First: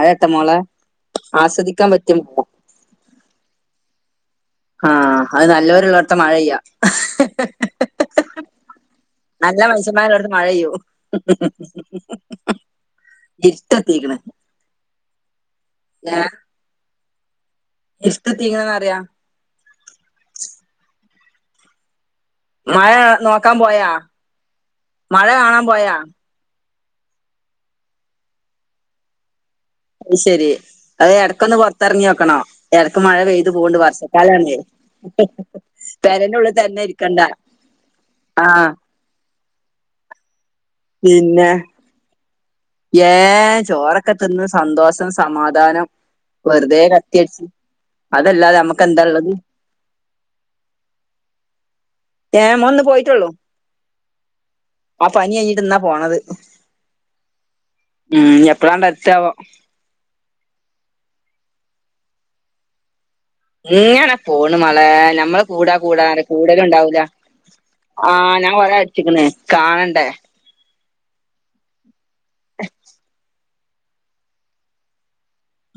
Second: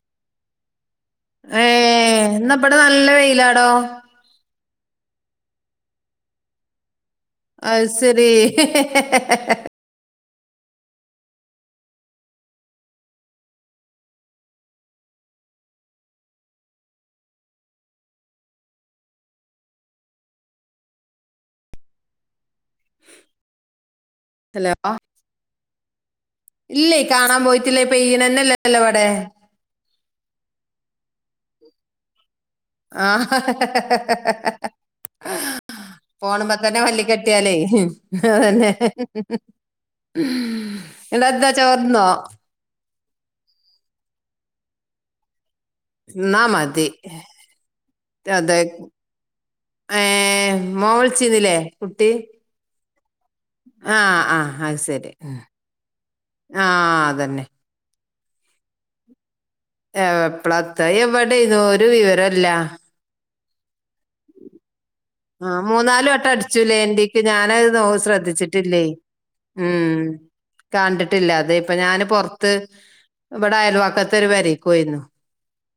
അതെന്താ മോളെ ഏ ആസ്വദിക്കാപറ്റും എന്നാ ഇവിടെ നല്ല വെയിലാടോ ആഹ് അത് നല്ലൊരു ഉള്ളോടത്തു മഴ ഇല്ല അത് ശരി ത്തമ്മാര്ള്ളോട്ത്ത് മഴെയ്യും ഇരുട്ടത്തിക്ക്ന് ഹെ ഇരുട്ട്കുത്തി വരുന്നുണ്ട് മഴ നോക്കാൻ പോയാ ഹലോ മഴ കാണാൻ പോയാ ഇല്ലേ കാണാൻ പോയിട്ടില്ലേ പെയ്യുന്നില്ലലോ ഇവിടെ അത് ശെരി അത് എടക്കൊന്ന് പുറത്തിറങ്ങി നോക്കണം എടക്ക് ആ മഴ പെയ്തു പോവ്ണ്ട് വർഷക്കാലം ആണ് ഫോണുമ്മെതന്നെ മല്ലി കെട്ടിയാലേ ആ അതന്നെ എന്നിട്ട് എന്തൊക്കെ ചോറ്ന്നോ ഏഹ് ചോറൊക്കെ തിന്ന് സന്തോഷം സമാധാനം എന്നാ വെറുതേ മതി കത്തിയടിച്ചു അതല്ലാതെ അമ്മക്ക് എന്താള്ളത് ഏഹ് മോൾ വിളിച്ചീനിലെ കുട്ടി ഏഹ് മോന് ഇന്ന് പോയിട്ടുള്ളൂ ആഹ് ആഹ് അഹ് ആ ശരി പനി ഉം കഴിഞ്ഞിട്ട് എന്നാ പോണത് ആഹ് അതന്നെ ഉം എപ്പോഴാ ഇങ്ങട്ട് എത്തുകയാവോ ഏഹ് എപ്പളത്താ എവിടെന്നു ഒരു വിവരവുമില്ല ഇങ്ങനെ പോണ് മളേ നമ്മള് ആ കൂടാ കൂടാ മൂന്നാല് റ വട്ടം അടിച്ചുലേ കൂടലുണ്ടാവൂല എന്റിക്ക് ഞാനത് നോ ആഹ് ഞാകൊറേ ശ്രദ്ധിച്ചിട്ടില്ലേ അടിച്ചിക്ക്ന് ഉം കാണണ്ടേ കണ്ടിട്ടില്ല അതെപ്പ ഞാന് പൊറത്ത് ഇവടെ അയൽവക്കത്ത് ഒരു പെരീകൊയ്നു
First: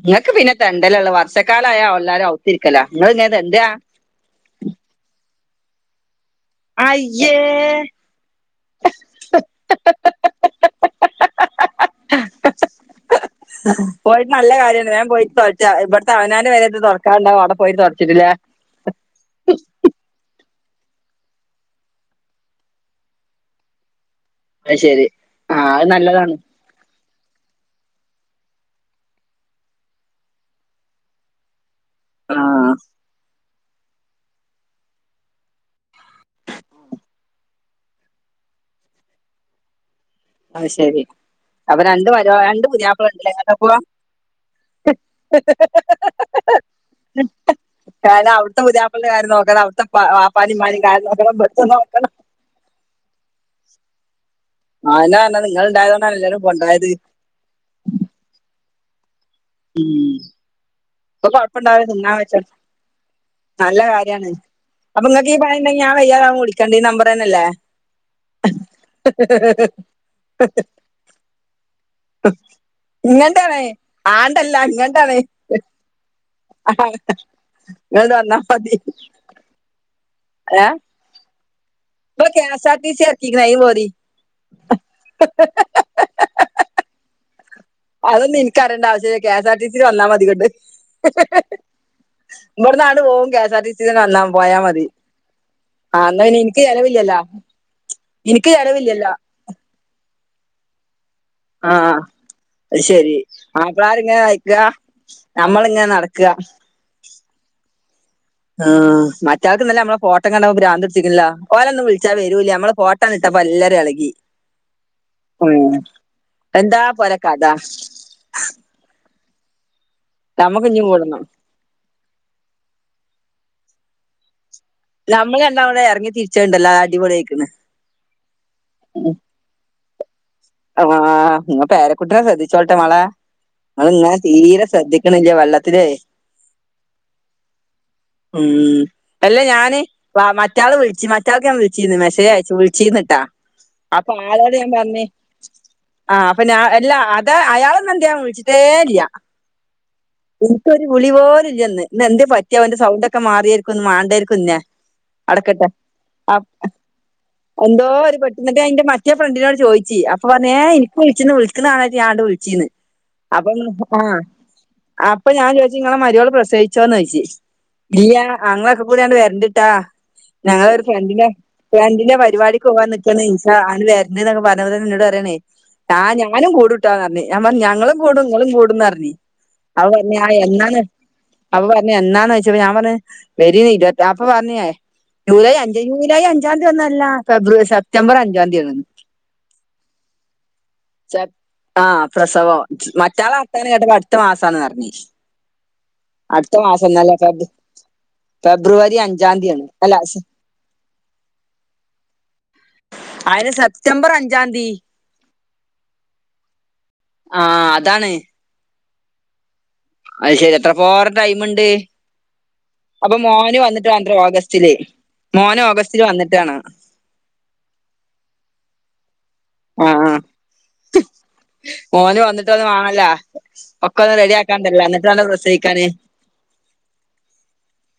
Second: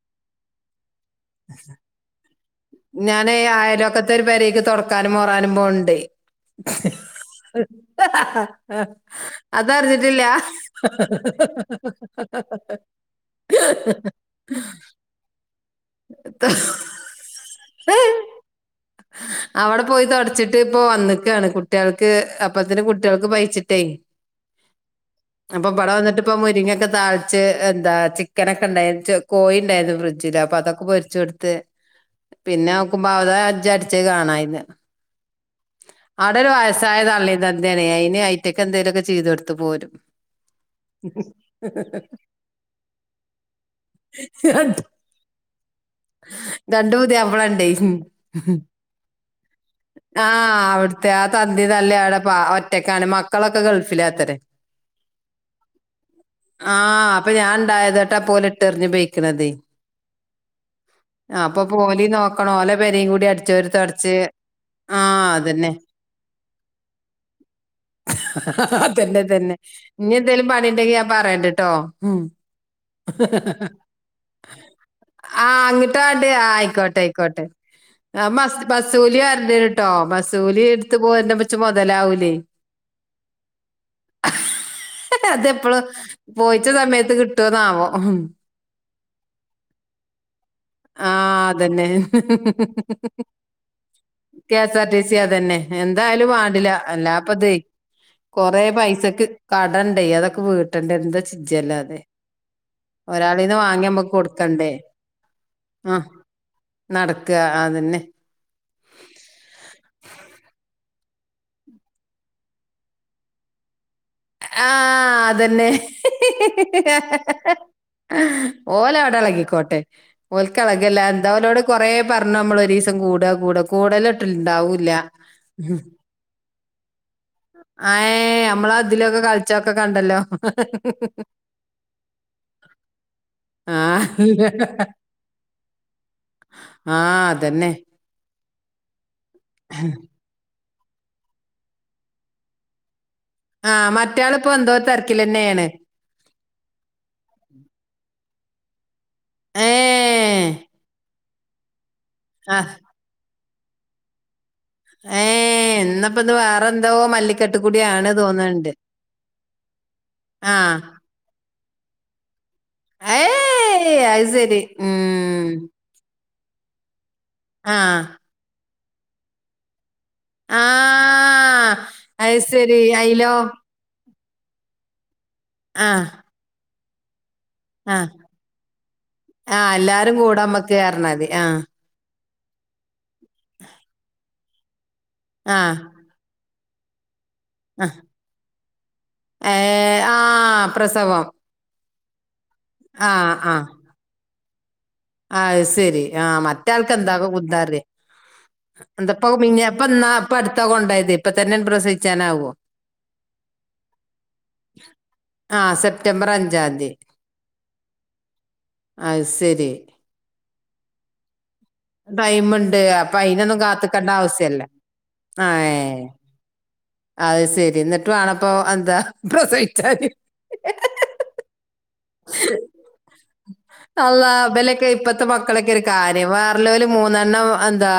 ഇങ്ങക്ക് പിന്നെ തെണ്ടലൊള്ളൂ വർഷക്കാലായ ഒല്ലാരും അകത്തിരിക്കലാ ങ്ങള്ങ്ങനെ തെണ്ടാ ത്തൊരു പെരിക്ക് തൊടക്കാനും മോറാനും പോൺണ്ടെ അയ്യേ ആഹ് അതറിഞ്ഞിട്ടില്ല പോയിട്ട് നല്ല കാര്യ ഞൻ പോയിട്ട് തുടച്ച ഇവിടത്തെ അവനൻറെ ത- പേരെത്തെ തുടക്കണ്ട അവിടെ പോയി തുടച്ചിട്ടില്ലേ അവിടെ പോയി തുടച്ചിട്ട് പ്പൊ വന്നക്കയാണ് കുട്ടികൾക്ക് അപ്പത്തിന് കുട്ടികൾക്ക് പയിച്ചിട്ടേ [inaudible] ആ അപ്പൊ അത് ഇബടെ വന്നിട്ട്പ്പ നല്ലതാണ് മുരിങ്ങൊക്കെ താഴ് ച് എന്താ ചിക്കനൊക്കെ ഉണ്ടായിരുന്നു കോയിണ്ടായിരുന്നു ഫ്രിഡ്ജില് അപ്പൊ അതൊക്കെ പൊരിച്ച കൊടുത്ത് ആ പിന്നെ നോക്കുമ്പ അവത അജ്ജ അടിച്ചേ കാണഞ്ഞില്ല [unintelligible] അവിടെ ഒരു വയസ്സായ തള്ളിമം തന്തയാണ് അയിന് ഐറ്റക്കെ എന്തേലും ഒക്കെ ചെയ്ത കൊടുത്ത പോരും അഹ് ശെരി അപ്പൊ രണ്ട് പരു രണ്ട് പുതിയാപ്പള ണ്ടല്ലേപ്പോ രണ്ടു ഹി ഹി പുതിയാപ്പിളണ്ടേ കാരണം അവിടുത്തെ പുയാപിളേടെ കാര്യം നോക്കണം അവിടുത്തെ ആ വാപ്പന്റിം ഇമ്മന്റിം ക അവിടുത്തെ ആ തന്തി തള്ളി അവിടെ പ ഒറ്റക്കാണ് മക്കളൊക്കെ ഗൾഫിലാത്തര ആ എന്നാ എന്നാ നിങ്ങൾ ഉണ്ടായത എല്ലാരും ആ കൊണ്ടായത് അപ്പൊ ഞാൻ ഉണ്ടായത് കൊണ്ട പോലെ ഇട്ട്റിഞ് പെയക്കണേ ഉം ഇപ്പൊ കൊഴപ്പ ണ്ടാവ പോലീം നതിന്നാൻ വച്ചോ നോക്കണം ഓലെ പെരേം കൂടി അടിച്ചോരി നല്ല തൊടച്ച് കാര്യാണ് അപ്പൊ ആഹ് നിങ്ങക്ക്ഈ അതന്നെ പണിണ്ടെങ്കി ഞാ വയ്യതാവ വിളിക്കണ്ട ഈ നമ്പർന്നല്ലേ? അതന്നെ തന്നെ നനി എന്തേലും പണിണ്ടെങ്കി ഞാൻ പറയണ്ടിട്ടോ മ് ങ്ങട്ടാണേ ആണ്ടല്ല ഇങ്ങട്ടാണേ ആഹ് അങ്ങിട്ട് വണ്ട് ആ ആയിക്കോട്ടെ ആയിക്കോട്ടെ ഇങ്ങോട്ട് വന്നാ മതി ബസൂലി വരണ്ട് ട്ടോ ബസൂലി ഏ എടുത്ത പോ ച് ഇപ്പൊ മുതലാവൂലേ K S R T C ഇറക്കിക്കണ ഈ പോരി അതെപ്പോളാ പോയിച്ച സമയത്ത് കിട്ടുവോന്നാവോ അതൊന്നുംനിക്കറിയണ്ട ആവശ്യമില്ല K S R T C വന്നാ മതി ങ്ങട്ട് ആ അതന്നെ പോകും K S R T C തന്നെ വന്നാ കെ പോയാ എസ് മതി ആർ ടി സി അതന്നെ ആ എന്നാ എന്തായാലും പിന്നെ എനിക്ക് വേണ്ടില്ല ചെലവില്ലല്ലോ എല്ലാപ്പതേ എനിക്ക് കൊറ ചെലവില്ലല്ലോ പൈസക്ക് കടണ്ടേ അതൊക്കെ വീട്ട് കിട്ടേണ്ട എന്താ ആ ചിജ്ജല്ലോ അതെ അത് ശരി ഒരാളീന്ന് വാങ്ങി നമ്മുക്ക് മാപ്പിളാരിങ്ങനെ അയക്കുക കൊടുക്കണ്ടേ? നമ്മളിങ്ങനെ ആഹ് നടക്ക നടക്ക അതന്നെ ആ് മറ്റാൾക്ക് ഇന്നലെ നമ്മള ഫോട്ടം കണ്ട്പോ ഭ്രാന്ത്‌ പിടിച്ചുക്കുന്നല്ലോ ഓലൊന്നും വിളിച്ചാൽ വരൂലേ നമ്മ ഫോട്ടോ ട്ടണിട്ടപ്പോ എല്ലാരും എളകി ആഹ് അതന്നെ എന്താ പോലെ കഥ ഓല വിടെ ഇളകിക്കോട്ടെ നമ്മക്ക് ഇഞ്ഞും ഓല്ക്കളകിയല്ല കൂടണം എന്താ ഓനോട് കൊറേ പറഞ്ഞു നമ്മള ഒരീസം കൂട കൂട കൂടലിട്ട ണ്ടാവൂല്ല ചെണ്ടല്ല അടിപോളിയയ്ക്കൻ ആഏ നമ്മളതിലൊക്കെ കളിച്ചൊക്കെ കണ്ടല്ലോ ആ് നി പേരെക്കുട്ടനെ ശ്രദ്ധിച്ചോളട്ടെ മളെ ങ്ങള് ആഹ് അതിനെ തീരെ ശ്രദ്ധിക്കണില്ലേ വെള്ളത്തില ആഹ അതെന്നെ മ് അല്ലെ ഞാന് വാ മറ്റാൾക്ക് വിളിച്ചച്ച് മറ്റാൾക്ക ഞാന് വിച്ചീന്ന് മെസ്സേജ് അയച്ചു വിളിച്ചിന്നിട്ടാ ആഹ് മറ്റാളിപ്പോൊ എന്തോ തിരക്കിലന്നെയാണ് ആഹ് അപ്പൊ ഞാ എല്ലാ അത് അയാളൊന്നും എന്ത്യാൻ വിളിച്ചിട്ടേ ഇല്ല ഏഹ് എനിക്കൊരു വിളി പോലല്ലന്ന് എന്തേ ആ പറ്റിയ എന്റെ സൗണ്ട് ഒക്കെ ഒക്കെ മാറിയിരിക്കും മണ്ടായിരിക്കുംന്നെ ഏ അടക്കട്ടെ എന്നപ്പത് വേറെന്തോ മല്ലിക്കെട്ട് എന്തോ കൂടിയാണ് ഒരു പെട്ടെന്ന തോന്ന്ണ്ട്. അതിന്റെ മറ്റേ ഫ്രണ്ടിനോട് ചോദിച്ചി അപ്പൊ ന്നെ ആ എനിക്ക് വിളിച്ചന്ന് വിളിക്കുന്നണ ആലരുതി വിളിച്ചീന്ന് അപ്പൊ ഏയ് ആ അത് ശരി അപ്പൊ ഉം ഞാൻ ചോദിച്ചു ഇങ്ങളെ മരുവോൾ പ്രസേവിച്ചോന്ന് ചദിച്ചി ആ ഇല്ലയ അങ്ങൊക്കെ കൂടാണ് വരണ്ടിട്ടാ ആ ഞങ്ങളൊരു ഫ്രണ്ടിന്റെ ഫ്രണ്ടിന്റെ അത് പരിപാടിക്ക് ശരി പോവാ നിക്കാണ് അയിലോ ഇസ അങ്ങട്ട് വരണനൊക്കെ പറഞ്ഞത് നിന്നോട് താണേ ആ ട്ട ഞാനും കൂടുട്ടോന്ന് ഞാപറഞ്ഞ് ഞാ ആ ങ്ങളും കൂടും ങ്ങളും കൂടുംന്ന്പറഞ്ഞി ആ എല്ലാരും അവപറഞ്ഞ് കൂടമ്മക്ക് എന്നാന്ന് പറഞ്ഞാതി ആ അവ പറ എന്നാന്ന് ചോയിച്ചപ്പോ ഞാൻ പറഞ്ഞ് വരിന്ന ഇരുവത്താ അപ്പൊ പറഞ്ഞേ ജൂലൈ ആ അഞ്ചേനു ജൂലൈ അഞ്ചാന്തി ഒന്നുവല്ലാ ഫെബ്രുവരി ആ സെപ്റ്റബർ അഞ്ചാന്തി ആണ് ഏ ആ പ്രസവം ആ പ്രസവം ആ മറ്റാളെ അടുത്ത മാസാണ് പറഞ്ഞ് അയ് ശരി ആ മറ്റേ ആൾക്കെന്താകും ഫെബ്രു കുന്തറിയ ഫെബ്രുവരി എന്താപ്പ അഞ്ചാം തീയതിയാണ് മിഞ്ഞപ്പ അല്ല ന്നാ സ- അപ്പ അടുത്താ കൊണ്ടോയത് ഇപ്പ തന്നെ പ്രസവിച്ചാനാവോ അയിന് സെപ്റ്റംബർ അഞ്ചാന്തി ആ സെപ്റ്റംബർ അഞ്ചാന്തി ആ അതാണ് അയ് ശരി അയ് ശരി എത്ര പോരെ ടൈമ്ണ്ട് ടൈമ്ണ്ട് അപ്പൊ അയിനൊന്നും കാത്ത്ക്കണ്ട വേണ്ടേ ആവസ്യല്ല ആ ഏ ന്നിട്ടാണ് അത് ശരി എന്നിട്ട് വേണപ്പോ എന്താ പ്രസവിച്ചാല് ഓല് വന്നിട്ടൊന്ന് വേണോലോ ഒക്കെ ഒന്ന് റെഡിയാക്കാനുണ്ടല്ലോ എന്നിട്ട് വേണം പ്രസിക്കാന് വിവാറലേല് മൂന്നെണ്ണം എന്താ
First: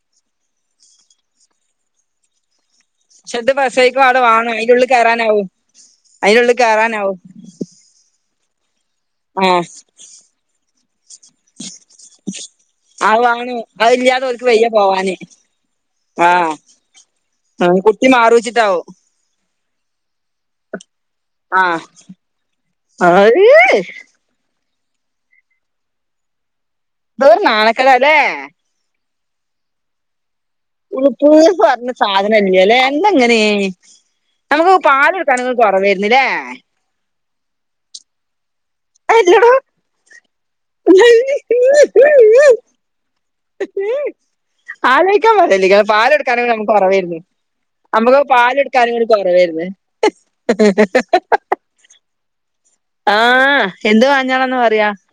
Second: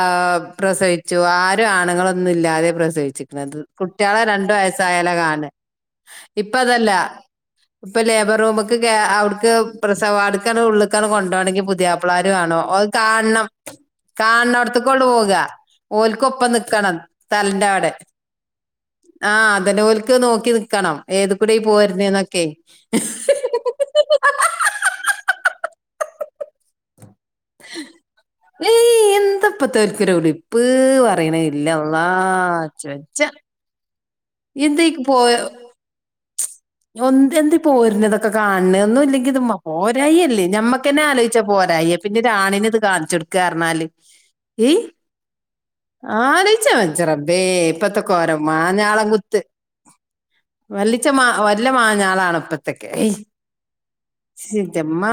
പ്രസവിച്ചു ആരും ആണുങ്ങളൊന്നും ഇല്ലാതെ പ്രസവി പക്ഷെ ഇത് ചിക്ക്ന്നത് പ്രസവിക്കും അവിടെ കുട്ടികളെ വേണം രണ്ടു അതിന്റെ ഉള്ളിൽ വയസ്സായാലെ കയറാനാവും കാണ് അതിന്റെ ഇപ്പ ഉള്ളിൽ അതല്ല കയറാനാവും ഇപ്പൊ ലേബർറൂമ്ക്ക് കേ ആ അവിട്ക്ക് പ്രസവ വാഡുക്കങ്ങട്ട് ഉള്ളക്കാണ് കൊണ്ടോണേങ്കിൽ പുതിയാപ്പിള്ളാര് വേണം ഓൽ അത് കാണണം വേണം അതില്ലാതെ ഓർക്ക് വയ്യ കാണണോടത്ത്ക്ക് കൊണ്ട് പോവാന് പോക ആ ഓൽക്കൊപ്പം നിക്കണം ആ, തൽന്റെവടെ കുട്ടി മാറിവെച്ചിട്ടാവും ആ അതന്നെ ഓൽക്ക് നോക്കി നിക്കണം ഏത് കൂടെ പോരുണെന്നൊക്കെ ഈ [unintelligible] എന്തൊരു നാണകേടാല്ലെ ഏയ് എന്തപ്പതോരിക്കൊരു ഉളിപ്പ് ഉളുപ്പ് പറയണ ഇല്ല അള്ളാ ചെ ച്ച ഏയ് നമുക്ക് പാല് എടുക്കാനൊക്കെ കുറവായിരുന്നല്ലേ ഒന്തി ഒന്തിപ്പോരുണതൊ ഒക്കെ കാൺണുന്നു ഇല്ലെങ്കി ഇത് അല്ലടോ പോരായില്ലേ ഞമ്മക്കന്നെ ആലോചിച്ചാ പോരായി പിന്നെ രാണിനെ ഇത് കാണിച്ച് കൊടുക്ക കർണാല് ആലോചിക്കാൻ പറ്റുന്നില്ല പാലെടുക്കാനും നമ്മുക്ക് ആലോചിച്ചാ മതി കൊറവാരുന്നു റബ്ബേ ഇപ്പത്തെ നമ്മുക്ക് കോരൻ മാഞ്ഞാളം പാലെടുക്കാനും കുത്ത് കൊറവേ രുന്നു [unintelligible] ല്ല മാഞ്ഞാളാണ് ഇപ്പ ആ എന്ത് മാഞ്ഞാണെന്ന് പറയാ ആ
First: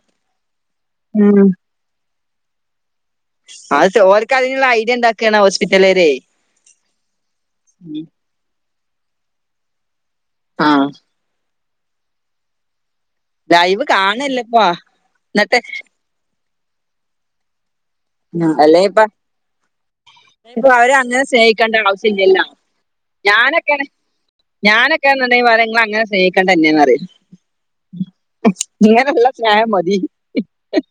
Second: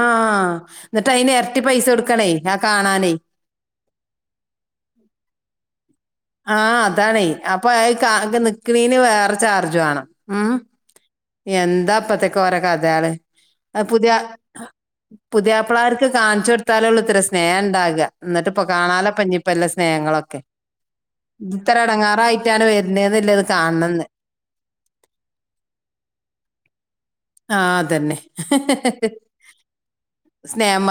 എന്നിട്ട് അയിന് ഉം ഇരട്ടി പൈസ കൊടുക്കണേ ഞാ കാണാനേ അത് ഓരുക്ക് അതിനുള്ള ഐഡിയ ഉണ്ടാക്കുകയാണ് ഹോസ്പിറ്റലാരെ ആ അതാണേ അപ്പൊ അത് കാകെ നിക്കണേന് വേറെ ചാർജ് വേണം ആ ആഹ് എന്താ അപ്പത്തേക്ക് ഓരോ കഥാള് അ ലൈവ് പുതിയാ കാണല്ലപ്പാ എന്നിട്ട് പുതിയപ്പളാർ ത്കാൺചൊട്ത്താലൊള്ളൂത്രെ സ്നേഹം ഉണ്ടാക്അ. ന്നട്ട്പ്പൊ അല്ലേ ഇപ്പ കാണാലോ പഞ്ഞിപ്പല്ല സ്നേഹങ്ങളൊക്കെ ഇപ്പൊ അവരെ അങ്ങനെ ഇത് ഇത്ര സ്നേഹിക്കേണ്ട ആവശ്യല്ലല്ലോ. എടങ്ങാറായിട്ടാണ് വരുന്നേന്നില്ലത് ഞാനൊക്കേണെ കാണണംന്ന് ഞാനൊക്കേൺന്ന്ണ്ടെങ്കി പറ്യും ങ്ങളങ്ങനെ സ്നേഹിക്കണ്ടന്നെന്നറ്യും ആ അതന്നെ ഇങ്ങനെള്ള സ്നേഹം മതി. സ്നേഹം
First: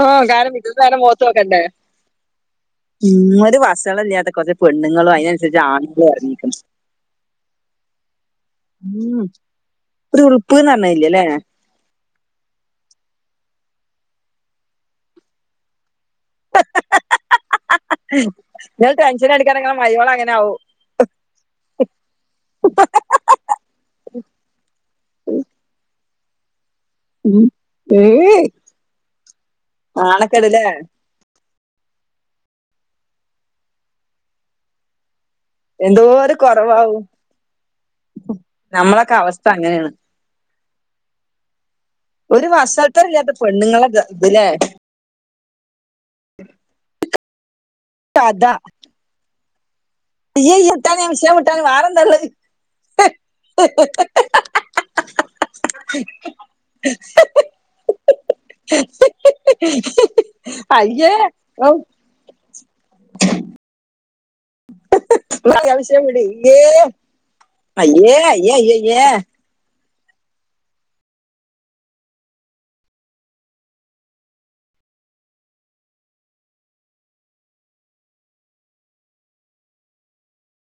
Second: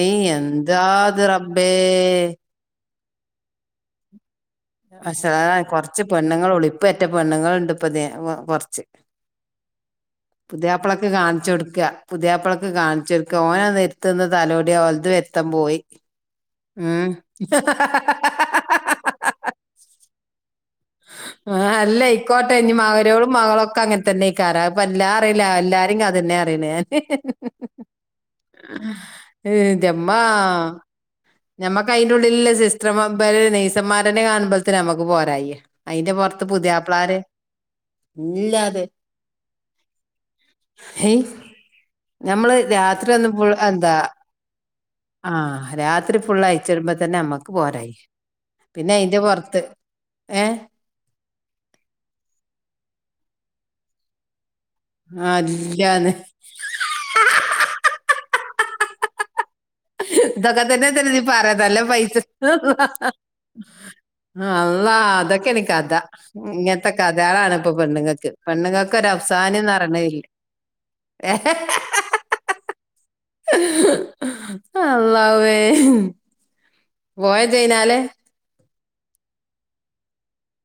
ഓകാരംമിത് ത്താത് റബ്ബേ മ് ഒരു വസളല്യാത്ത കൊർച്ച് വഷളാൻ കൊർച്ച് പെണ്ണുങ്ങളൊള്ളൂ. ഇപ്പെറ്റ പെണ്ണുങ്ങൾണ്ട് ഇപ്പതിന് കൊർച്ച് ഉം ഒരു ഉളുപ്പ്ന്ന് പറഞ്ഞില്ല പുത്യാപ്ലക്ക് അല്ലേ കാൺച്ചൊട്ക്ക പുത്യാപ്ലക്ക് കാൺച്ചൊട്ക്ക. ഓനത് എര്ത്ത്ന്ന് തലോട്യ ഓൽത് വെര്ത്തം പോയി. ഉം ങ്ങള് ടെൻഷനടിക്കണ്ട. ങ്ങളെ മര്യോളങ്ങനാവും. ആഹ് അല്ല അയ്ക്കോട്ടെ ഇനി മ മരോളും, മകളു ഒക്കെ അങ്ങൻതന്നേക്കാരം അപ്പ ല്ലാറീല എല്ലാരിം ക തന്നെ അറിണേ. ഉം ഏയ് ഹ്.. ന്റമ്മാ. നാണക്കേടല്ലേ ഞമ്മക്കയിന്റുള്ളിലില്ല സിസ്റ്റർ നെയ്സന്മാരന്നേ കാണുമ്പത്തിന് ഞമ്മക്ക് പോരായ്യ്യ. അയ്ന്റെ എന്തോരു പൊറത്ത് കുറവാവും പുതിയാപ്ളാരേം ഇല്ലാതെ. നമ്മളൊക്കെ അവസ്ഥ അങ്ങനെയാണ് ഹെയ് ഒരു ഞമ്മള് രാത്രി ഒന്ന് വസൾത്തരമില്ലാത്ത ഫുൾ പെണ്ണുങ്ങളെ എന്താ. ഇത് ! ! ഇതില്ലേ ! ! ! ! ! ! ! ആഹ് രാത്രി ഫുള്ളയ്ച്ചിടുമ്പ തന്നെമ്മക്ക് പോരായ്യ്യ! ! ! ! ! ! ! ! ! ! കഥ പിന്നയിന്റെ പൊർത്ത്. അയ് അയ് വിട്ടാണി ആവിഷയം വിട്ടാണി വാറന്തള്ളത്. ആഹ് [inaudible] ഞാന്. [inaudible] തൊക്കതന്നല്ലേ അയ്യേ തില് പറയ ഔ നല്ലോം പൈസ. ! ! ! ! ! ! ! ! ! ! അള്ളാ അതൊക്കേണ് കഥ. വിഷയം വിട് ഇയ്യേ ഇങ്ങൻത്തെ കഥേളാണ്പ്പ അയ്യേ പെണ്ണുങ്ങക്ക് അയ്യേ പെണ്ങ്ങക്ക് അയ്യയ്യേ ഒരവ്സാന്യം ന്നറിണതില്ല. ഏ അല്ലാഹുവേ. ഏ പോയൊജയ്നാല്ലേ.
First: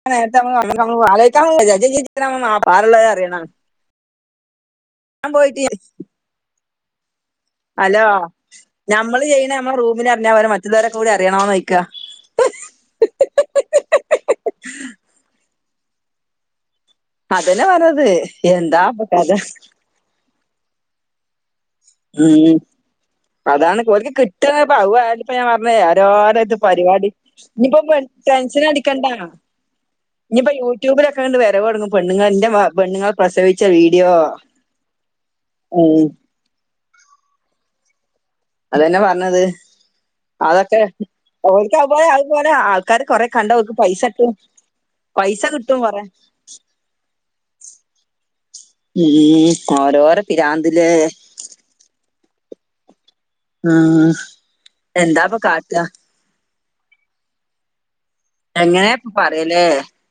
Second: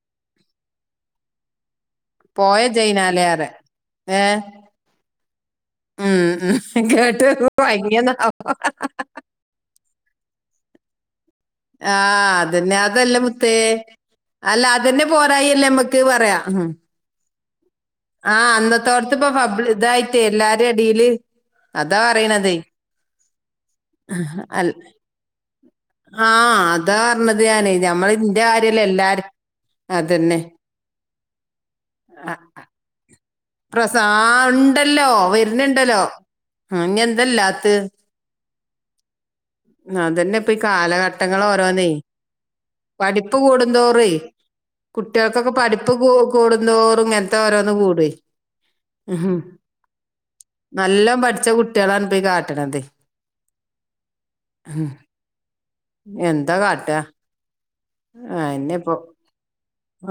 ആ നേരത്തെ ന ആ പാറള്ളത് അറിയണം [inaudible] ഏഹ് ഞാ പോയിട്ട്. ഉം ഉം കേട്ടു. ഹലോ ഞമ്മള് ചെയ്യണേ ഞമ്മളെ റൂമില് അർഞപ്പോരേ മറ്റ്ള്ളോരെ കൂടി അറിയണോന്. ! ! ! ! ! ! ! ! ! ! ആഹ്. അതന്നെ അതല്ല മുത്തേ അല്ല അതെന്നെ പോരായല്ലേമ്മക്ക് പറയാ. അതന്നെ പറഞ്ഞത്. ആഹ് എന്താ ഇപ്പൊ അന്നത്തോടത്ത് ഇപ്പ കഥ പബ്ളി ഇതായിട്ടേ എല്ലാരീം എടില്. ഉ അതാണ് ഓൽക്ക് കിട്ടും അൽ- അതിപ്പ ഞാൻ പറഞ്ഞ. ആ ത് അതാ പരിപാടി പറഞ്ഞത് ഞാന് ഇനിയിപ്പോ ഞമ്മള് ഇന്റെ കാര്യല്ല ടെൻഷനടിക്കണ്ട എല്ലാരും അതന്നെ ഇനിപ്പോ യൂ. യൂട്ടുബിലൊക്കെണ്ട് വരവൊടങ്ങും പെണ്ണുങ്ങള് ന്റെ പെണ്ണ്ങ്ങള പ്രസവി. പ്രസാ ആണ്ടല്ലോ വര്ന്ണ്ടല്ലോ ഉം ഇനി എന്തല്ലാത്ത്. അതന്നെ പറഞ്ഞത്. അതന്നെ ഇപ്പൊ ഈ അതൊക്കെ കാലഘട്ടങ്ങൾ ഓൾക്ക് ഓരോന്നേ അതുപോലെ ആൾക്കാര് കൊറെ കണ്ട ഓക്ക് പൈസ ട്ടും. കുട്ട്യേൾക്കൊക്കെ പഠിപ്പ് കൂടുന്തോറും ഇങ്ങനത്തെ ഓരോന്ന് കൂടും. ഉംഓരോര പിരാന്ത്‌ലേ. ച്ച കുട്ട്യേളാണ് പേ കാട്ട്ണതെയ്. ആ എന്താപ്പൊ കാട്ട. എന്താ കാട്ടുകാ അയ്നെപ്പൊ എങ്ങനെപ്പൊ പറയല്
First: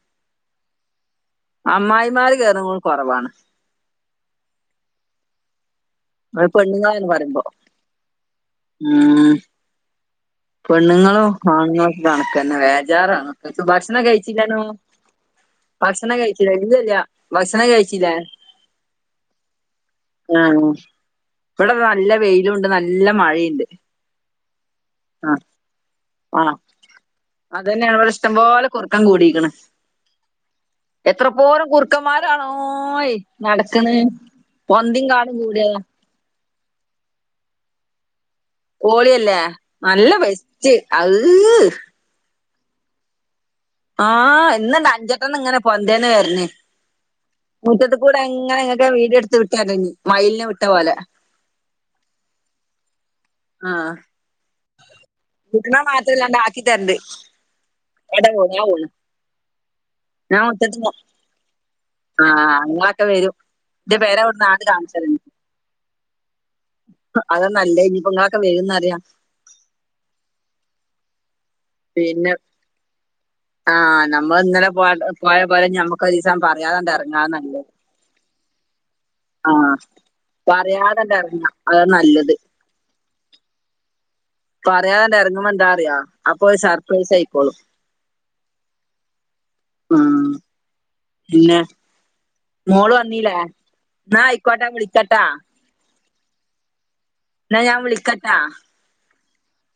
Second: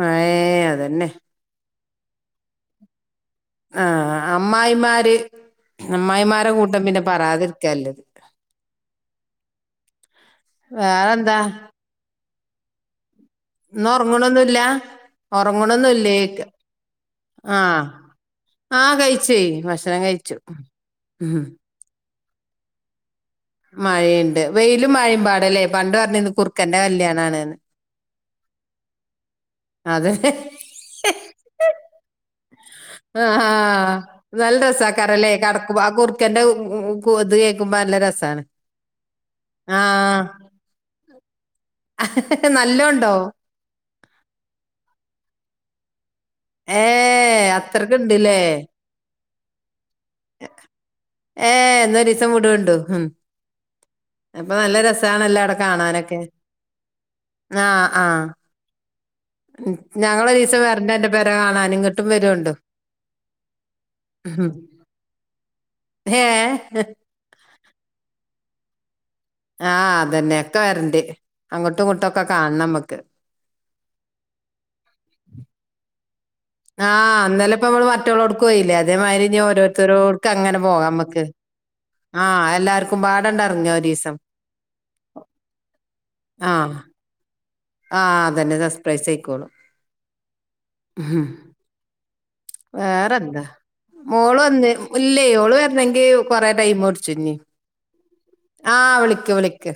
ഏഹ് അതന്നെ. അമ്മായിമാര് കേറുമ്പളും കൊറവാണ്. ആ അമ്മായിമാര്. അത് അമ്മായിമാരെ കൂട്ടം പിന്നെ പെണ്ണുങ്ങളാങ്ങനെ പറീമ്പോ പറയാതിരിക്കാ നല്ലത് ആ പെണ്ണുങ്ങളും വേറെന്താ ആണുങ്ങളോക്കെ കണക്കന്നെ വേജാറാണ്. ഇന്ന് ഭക്ഷണം കയിച്ചില്ലേനു ഒറങ്ങണൊന്നുല്ല ഭക്ഷണം ഒറങ്ങണൊന്നുല്ലേയ്ക്ക കഴിച്ചില്ലേ ഇല്ലല്ല ഭക്ഷണം ആഹ് കഴിച്ചില്ലേ. ആഹ് കഴിച്ചെയ് ഭക്ഷണം കഴിച്ചു. ആഹ് ഇവിടെ നല്ല വെയിലുമൊണ്ട് നല്ല മഴീണ്ട് മഴേംണ്ട് വെയിലും മഴേം പാടല്ലേ പണ്ട് പറഞ്ഞീന്നു കുറുക്കന്റെ കല്യാണാണ്ന്ന് ഇതന്നെ ഇവിടെ ഇഷ്ടംപോലെ കുറുക്കൻ കൂടീക്കണ് അതെ ഹേ കുറുക്കന്മാരാണോയ് ആഹാ നടക്കണ് നല്ല പൊന്തിയും രസാക്കാരലെ കാടും കൂടിയ കടക്ക്മ്പ കൊ ഇക്കാന്റെ ഉ ഉ കുത് കേക്കുമ്പ നല്ല രസാണ് ഓളിയല്ലേ ആ നല്ല ബെസ്റ്റ് അവ്ഹ് നല്ലൊണ്ടോ ആ ഇന്നൊണ്ട് അഞ്ചെട്ടണ്ണങ്ങനെ പൊന്തേന്ന് വര്ണ് ഏ മുറ്റത്തികൂടെ അത്രക്ക്ണ്ട്ല്ലേ. ഇങ്ങനെ ഇങ്ങ് ഒക്കെ വീഡിയോ എടുത്ത് വിട്ടേരാം ഇഞി മയിലിനെ വിട്ടപോലെ ഏ എന്ന ഒരീസംവിടൊണ്ടു ഹും ആ അവിടെ വിടണ കാണാനൊക്കെ. മാത്രല്ലാണ്ട് ആക്കിതരണ്ട് ആ ആ എടവൊ [unintelligible] ഞാ ഞങ്ങളൊരീസം കൊടുത്തിട്ടുണ്ട് വരണ്ട് അന്റെ പെര കാണാന് ഇങ്ങട്ടും ആ വരോണ്ടു. എന്നാഒക്കെ വെരും ദേ വേറെ ഒരുനാട് കാണിചരണ് ഏ ഹ് അതാ നല്ലത് ഇനിപ്പോ ഇങ്ങളൊക്കെ വെരോന്നറിയാ ആ അതന്നെ ഒക്കെവരണ്ട് അങ്ങോട്ടും ഇങ്ങോട്ടൊക്കെ പിന്നെ കാൺണം ഞമ്മക്ക് ആ നമ്മള് ഇന്നലെ പോയ പോയപോലെ ഇനി ഞമ്മക് ആ ഇന്നലെ ഇപ്പ ഞമ്മള് മറ്റോളോട്ക്കോയിലെ അതേമാരി ഞി ആ ഓരോര്ത്തരോ ക്കങ്ങനെ പറയാതെ പോവാമ്മക്ക് ഇറങ്ങാം അത് ആ നല്ലത് എല്ലാർക്കുമ്പാടണ്ടറങ്ങാ ഒരീസം പറയാതണ്ട് എറങ്ങുമ്പൊ എന്താ അറിയൊ അപ്പൊര് സർപ്രൈസായ്ക്കോളും ആ അതന്നെ സസ്പ്രൈസ് അയ്ക്കോളും ഉം. ആ പിന്നെ മോള് വന്നില്ലേ വേറെന്താ എന്നാ മോളു ആയിക്കോട്ടെ വിളിക്കട്ടാ വന്നേക്കുല്ലെ ഓള് വര്ണെങ്കി കൊറെ ടൈമുടിച്ചും ഇഞി എന്നാ ഞാൻ വിളിക്കട്ടാ ആ വിളിക്ക് വിളിക്ക്